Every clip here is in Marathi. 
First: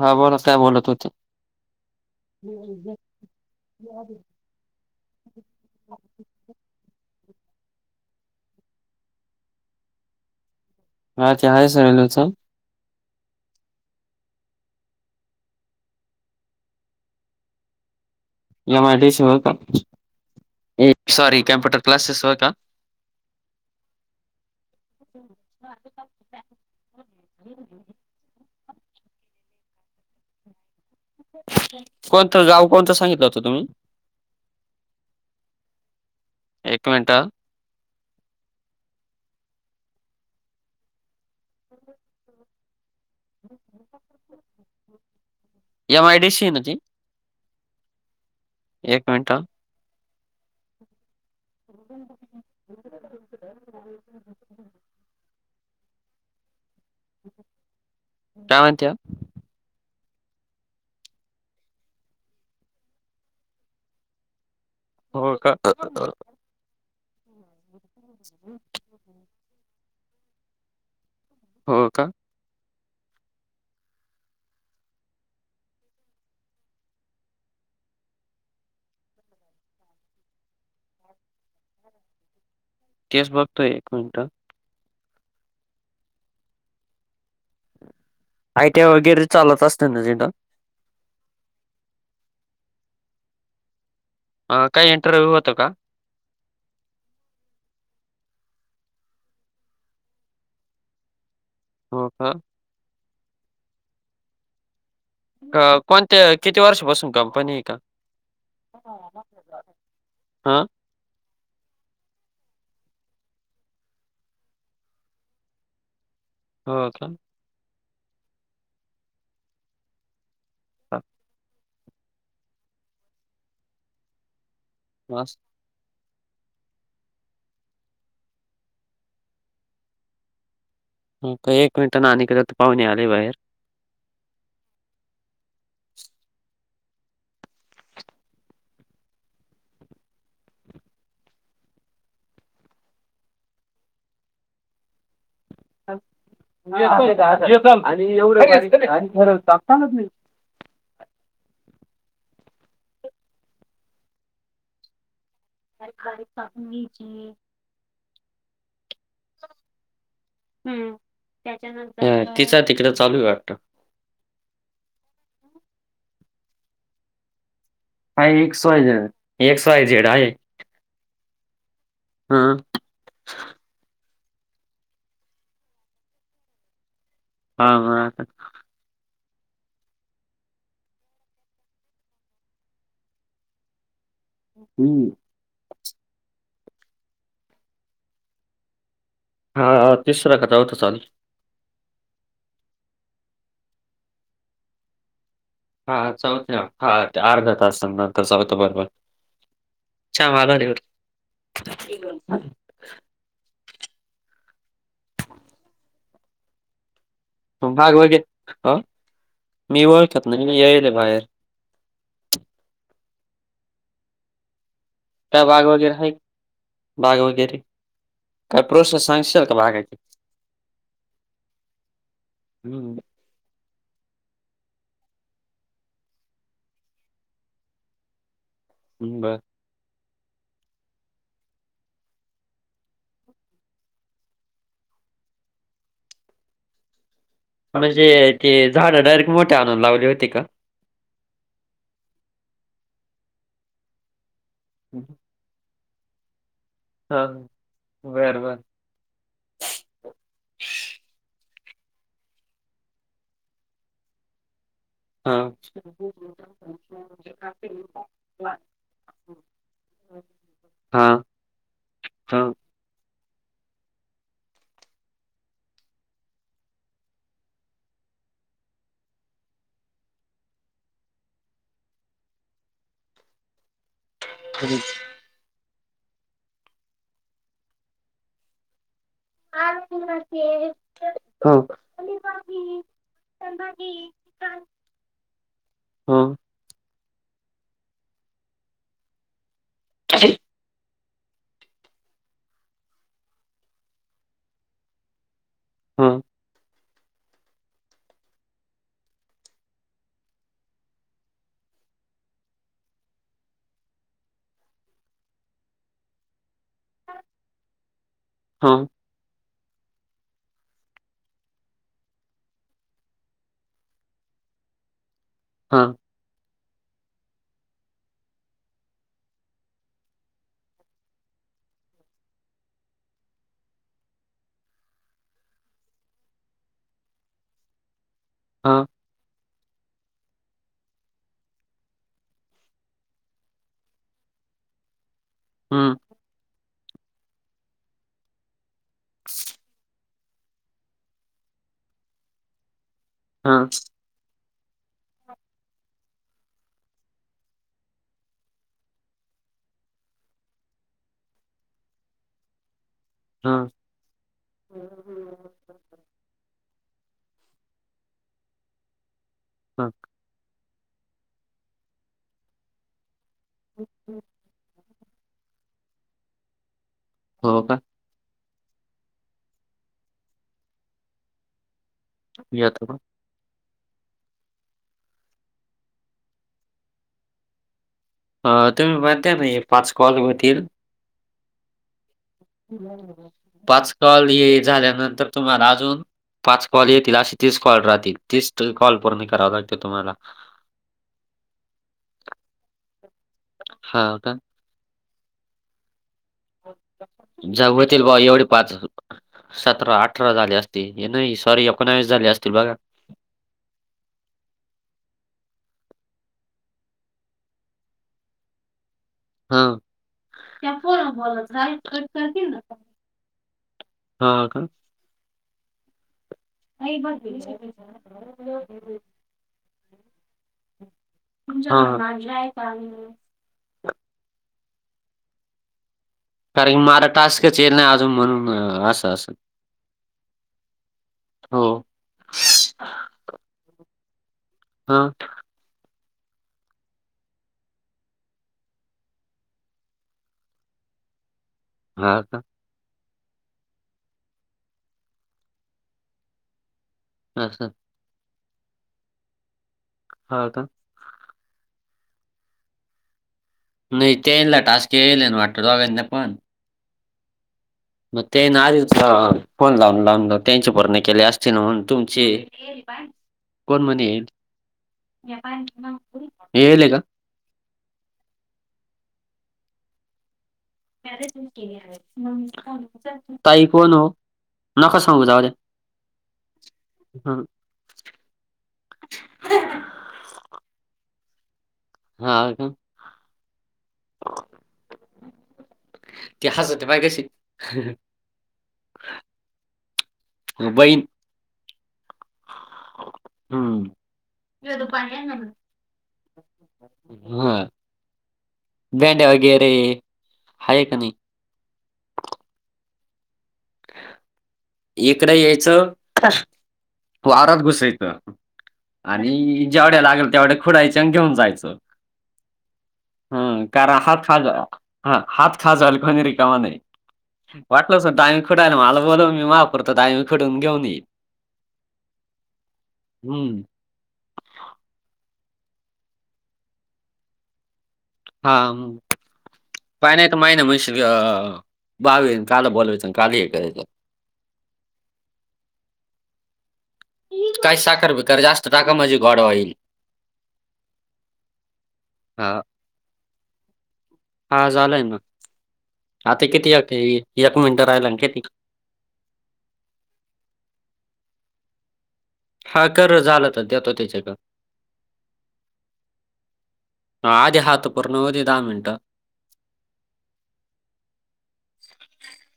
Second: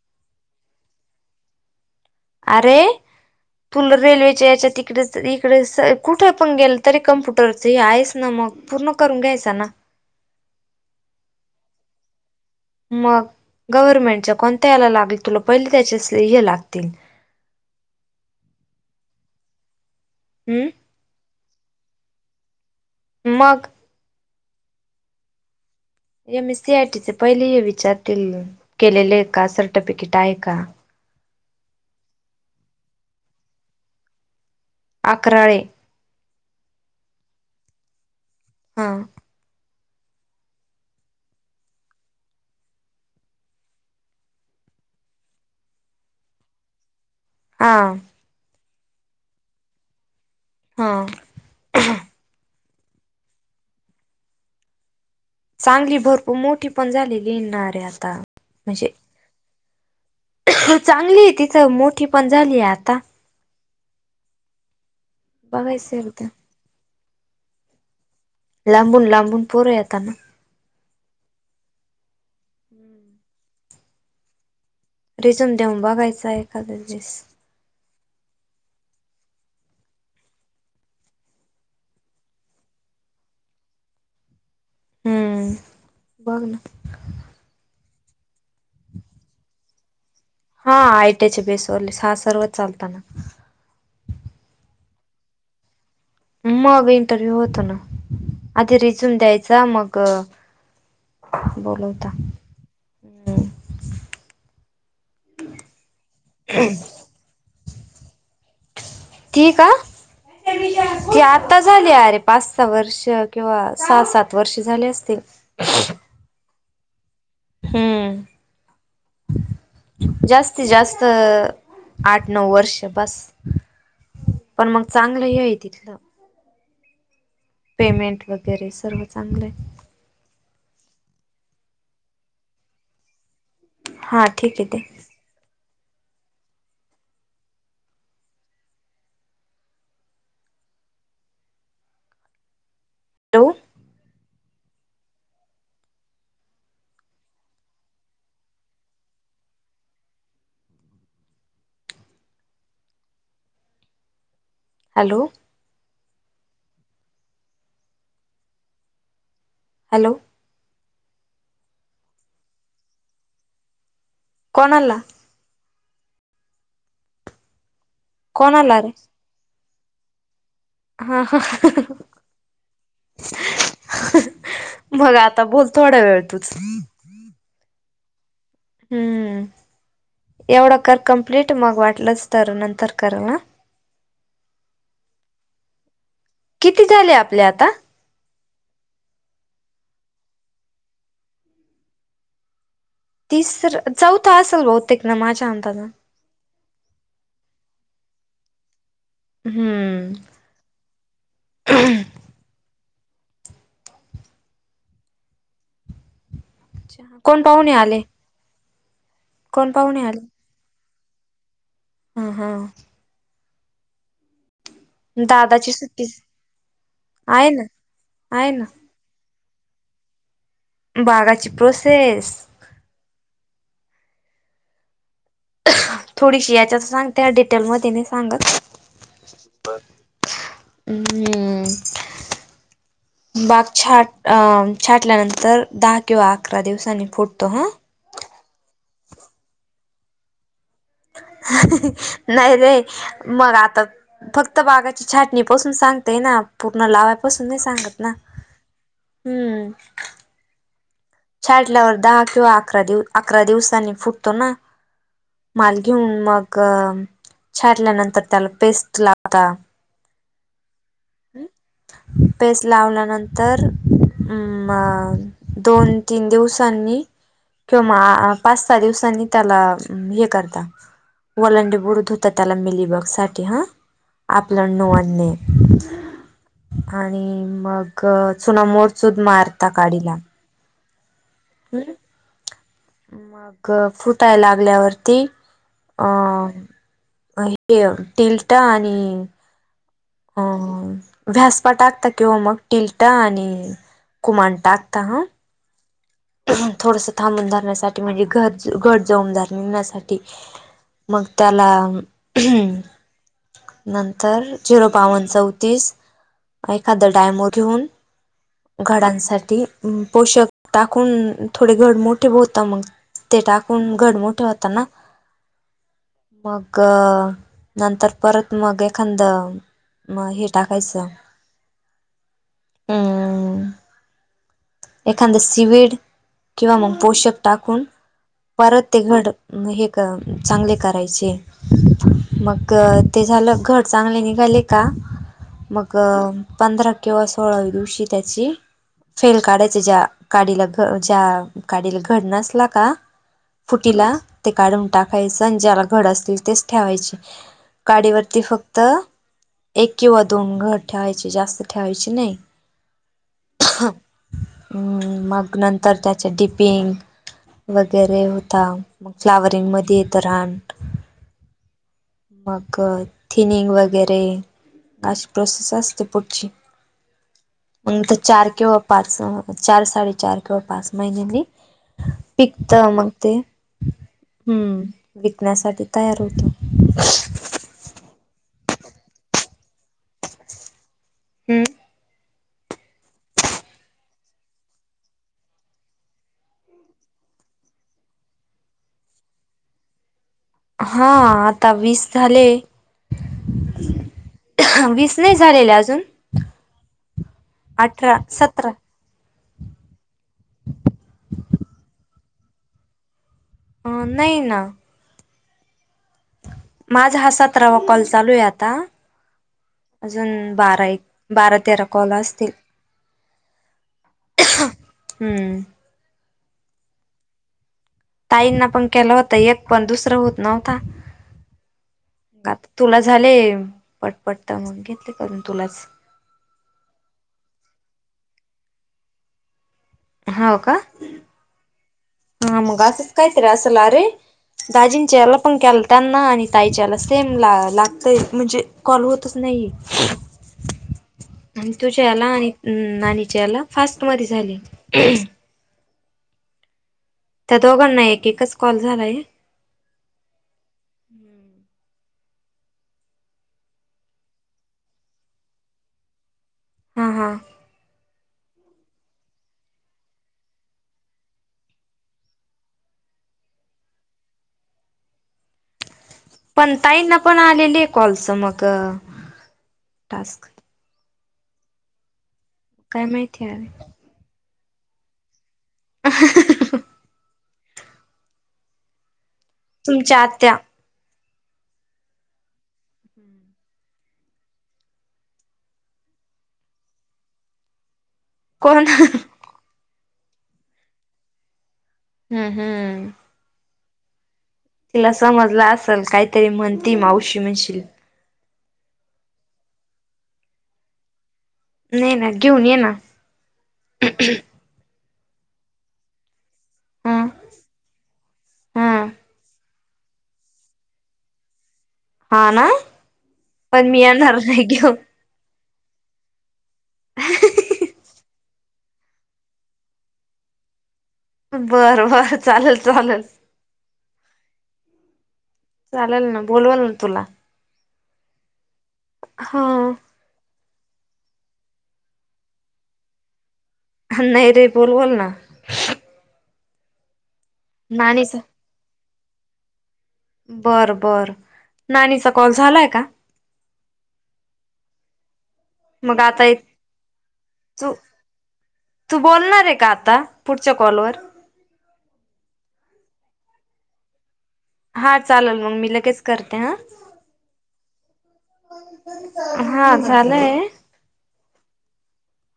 हा बोला काय बोलत होते. अरे तुला रेल्वे चे याच्या तिकडे इकडे कुठे पण गेल तरी कॉम्प्युटर हे आहेच ना मग पूर्ण करून घ्यायचा ना. आरती आहे सरलचं. मग गव्हर्नमेंटच्या कोणत्या याला लागल तु पहिले त्याचे स्ह लागतील. या मा सव का. हम्म. अ सॉरी कॉम्प्युटर क्लासेस होता. मग. [inaudible] या मी सी आय टीचे पहिले विचारतील केलेले का सर्टिफिकेट आहे का? कोणतं जाऊ कोणतं सांगितलं होतं तुम्ही? अकराळे. एक मिनट. हम्म [inaudible] [inaudible] एमआयडीसी आहे ना ती? हा. एक मिनिट. हां. [unintelligible] [unintelligible] सांगली भरपूर मोठी पण झालेली येणारे आता काय म्हणत्या म्हणजे. चांगली आहे तिथं मोठी पण झाली आहे आता. हो का. बघायचं एकदा लांबून लांबून पोरं येता ना हो का. [inaudible] रिझून देऊन बघायचं एखादं दिस. तेस बघतोय एक मिविंट. हम्म बघ ना. आयटीय वगैरे चालत असते ना जिड. हा आयटचे बेसवर्लीस हा सर्वच चालताना. ह काही इंटरव्ह्यू होतो का. मग इंटरव्ह्यू होतो ना आधी रिझ्यूम द्यायचा मग. हो बोलवता. का हम्म अ कोणत्या किती वर्षापासून कंपनी आहे का. ती का. हा ती आता झाली अरे पाच सहा वर्ष किंवा सहा सात वर्ष झाले असतील. हो का. हम्म जास्तीत जास्त. आठ नऊ वर्ष बस पण मग चांगलं मस्त. हे तिथलं. पेमेंट वगैरे सर्व चांगलं आहे. ह का एक मिनिटां ना आणिकडे तर पाहून आले बाहेर. हा ठीक आहे ते. डो [unintelligible] हॅलो. बारीक बारीक कापून न्यायची रे हॅलो. तिचा तिकडं चालू आहे वाटत. कण आणला. हाय एक्स कोणाला वाय रे झेड एक्स वाय झेड आहे. हा हं हं. हा अ हं हं मग आता बोल थोडा वेळ तूच. हा हा. हम्म. एवढं कर कम्प्लीट मग वाटलंच तर नंतर कर ना. हम्म. किती झाले आपले आता? हा ह तिसरा का चौथा चालूय. तिसरं चौथं असेल बहुतेक ना माझ्या अंदाजा हा चौथ हा अर्धा तास नंतर चौथा बरोबर. हम्म. चांगल्या झाडीवर. चहा. म बाग बघत कोण मी पाहुणे आले ओळखत नाही मी यायले बाहेर. हा हा. काय बाघ दादाची वगैरे सुट्टी हाय बाघ आहे वगैरे ना आहे काय ना प्रोसेस सांगशील बागाची. बागाची प्रोसेस. हम्म. थोडीशी याच्यात सांगते ना डिटेल मध्ये नाई सांगत. हं बर. अम्म. बाग छाट अ छाटल्यानंतर दहा किंवा अकरा दिवसांनी फुटतो हं. म्हणजे ते झाडं डायरेक्ट मोठ्या आणून लावली होती का? अ हं हं नाही रे मग आता फक्त बागाची छाट मी पासून सांगतेय ना पूर्ण हा लावायपासून नाही सांगत ना बर बर हम्म. छाटल्यावर दहा किंवा अकरा दिव अकरा दिवसांनी फुटतो ना. हा माल घेऊन मग छाटल्यानंतर त्याला पेस्ट लागता. ह. हं तेच लावल्यानंतर म आ दोन तीन दिवसांनी किंवा म पाच सहा दिवसांनी त्याला हे करता. वलांडी बुड धुता त्याला मिलीबाग साठी हा आपलं नो आणणे. आणि मग चूना मोरचूद मारता काडीला. हे कोण हा हम्म आणि बागी. मग फुटाय लागल्यावरती अ हो म हे तेय टिलटा आणि अ झासपा टाकता किंवा मग टिलटा आणि कुमाण टाकता हं. हां. थोडंसं थांबून धरण्यासाठी म्हणजे घर घर जाऊन धरण्यासाठी. मग त्याला हम. नंतर झिरो बावन चौतीस एखादा डायमो घेवून हो घडांसाठी अ पोषक टाकून थोडे घर मोठे होता मग ते टाकून घर मोठे होता ना. हां. मग नंतर परत मग एखांद मग हे टाकायचं अम. एखाद सिविड किंवा मग पोषक टाकून हो परत ते घड म हे करन चांगले करायचे. मग ते झालं घड चांगले निघाले का मग हं, पंधरा किंवा सोळाव्या दिवशी त्याची फेल काढाय त्यज्या काडीला घ काडीला घड नसला का हं, फुटीला ते काढून टाकायचं आणि ज्याला घड असतील तेच ठेवायचे काडीवरती फक्त एक किंवा दोन घर ठेवायचे जास्त ठेवायचे नाही. हा. मग नंतर त्याचे डिपिंग वगैरे होता मग फ्लावर ते हं. मधे येत रान मग थिनिंग वगैरे त अशी प्रोसेस असते पुढची. हो का. नंतर चार किंवा पाच चार साडे चार किंवा पाच महिन्यांनी पिकत येतो का? मग ते. हम्म विकण्यासाठी तयार होतो. अ तुम्ही म्हणताय ना हे पाच कॉल होतील. हम्म. पाच कॉल हे झाल्यानंतर तुम्हाला अजून पाच कॉल येतील अशी तीस कॉल राहतील तीस तरी कॉल पूर्ण कराव लागते तुम्हाला. हा आता वीस झाले. हां का? वीस नाही झालेले अजून. जव होतील अठरा बा एवढे सतरा पाच सतरा अठरा झाले असते हे नाही सॉरी एकोणावीस झाले असते बघा. अ नाही ना. माझा हा सतरावा कॉल चालू आहे आता. हां, अजून बारा आयेत बारा तेरा कॉल असतील. हा का. हम्म. नाही बघ. ताईंना पण केला होता एक पण दुसरं होत नव्हता. म आता तुला झाले पटपट तर मग घेतले करून तुलाच. कारण की मरा टास्कच येल नाही अजून म्हणून म असं असंल. हाव का. हो. हा मग असचं काय तरी असल आरे हां. दाजींनंच्या याला पण केला त्यांना आणि ताईच्या याला सेम ला लागतय म्हणजे कॉल होतच नाही. आणि तुझ्या हां याला का? आणि नाणीच्या याला फास्ट मध्ये झाले. त्या असं. दोघांना एक एकच कॉल झालाय आ. हा का. हम्म. नाही त्यनला टास्क यायले ना वाटतं दोघांना पण. हा हा. मग ते आहे ना आधी फोन लावून लावून त्यांची पूर्ण केली असतील ना म्हणून तुमचे कोण म्हणे येईल. पण येईल का ताईंना पण आलेले कॉल्स मग टास्क. काय माहिती आहे ताई कोण ओ नका सांगू जावू द्या. अ हं. हम. तुमच्या आत्या. हा का. हम्म. ती हसते पाय कशी अ हं हं. कोण अ हं. म बईन हम्म हम. हम्म. तिला समजल असल काहीतरी म्हणती मावशी मिशील. बँड्या वगैरे हाय का नाही. नाही ना घेऊन ये ना हम हम्म. एकडं यायचं ह वावरात घुसायचं हा आणि जेवढ्या लागल तेवढ्या खुडयच्या आणि घेऊन जायचं. हा ना हम्म पण कारण मी हाच येणार फायदाय नाही घेऊन हा. हात खाजायले कोणी रिकामा नाही वाटलंस तर टाइम खुटायले मला बोल तुम्ही वापरतात आमही पूढून घेऊन येईन. बरं बर चाललं चाललं. हम्म. चाललं ना बोलवलं ना तुला. हा म हा पाय ना आता मायना म यावी अ बावीन काल बोलायच आण काली हे करायचं. हा नाही रे बोलवल ना. काय साखर नाणीचा बिकर जास्त टाका म्हतजी गॉड होईल. बर बर नानीचा कॉल झालाय का? हा झालंय ना आता किती य एक मिनिटं तू राहिलाय ना किती. तू बोलणारयं का आता पुढच्या कॉलवर. हा कर झालं तर देतो त्याच्याकडं. हा चालल मग मी लगेच करते हा. हा आधी हात उपर न देता अम. हा झालंय.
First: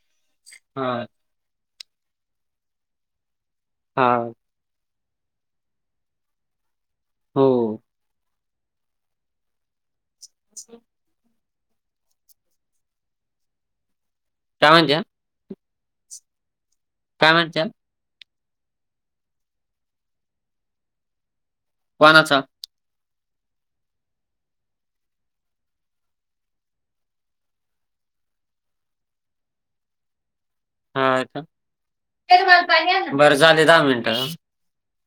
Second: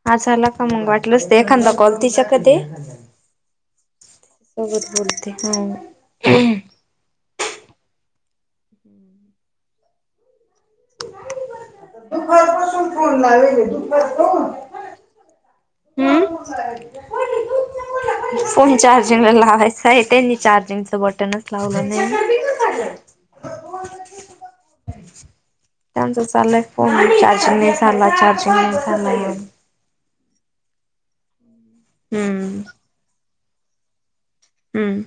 हा झाला का मंग हां, वाटलच ते एखादा कॉल तिच्याकड दे. हां. सोबत बोलते ह. हो. दुपार पासून फोन लावायले दुपार पासून. काय म्हणतिया. अं. काय म्हणच्याल. फोन चार्जिंगला लावायचाय त्यांनी चार्जिंगचं बटनच लावलं नाही. कोणाचा? त्यांचा चाललाय फोन चार्जिंग नाही झाला चार्जिंग नाही झाला. हाय का हम्म बर झाले दहा मिनटं. हम्म.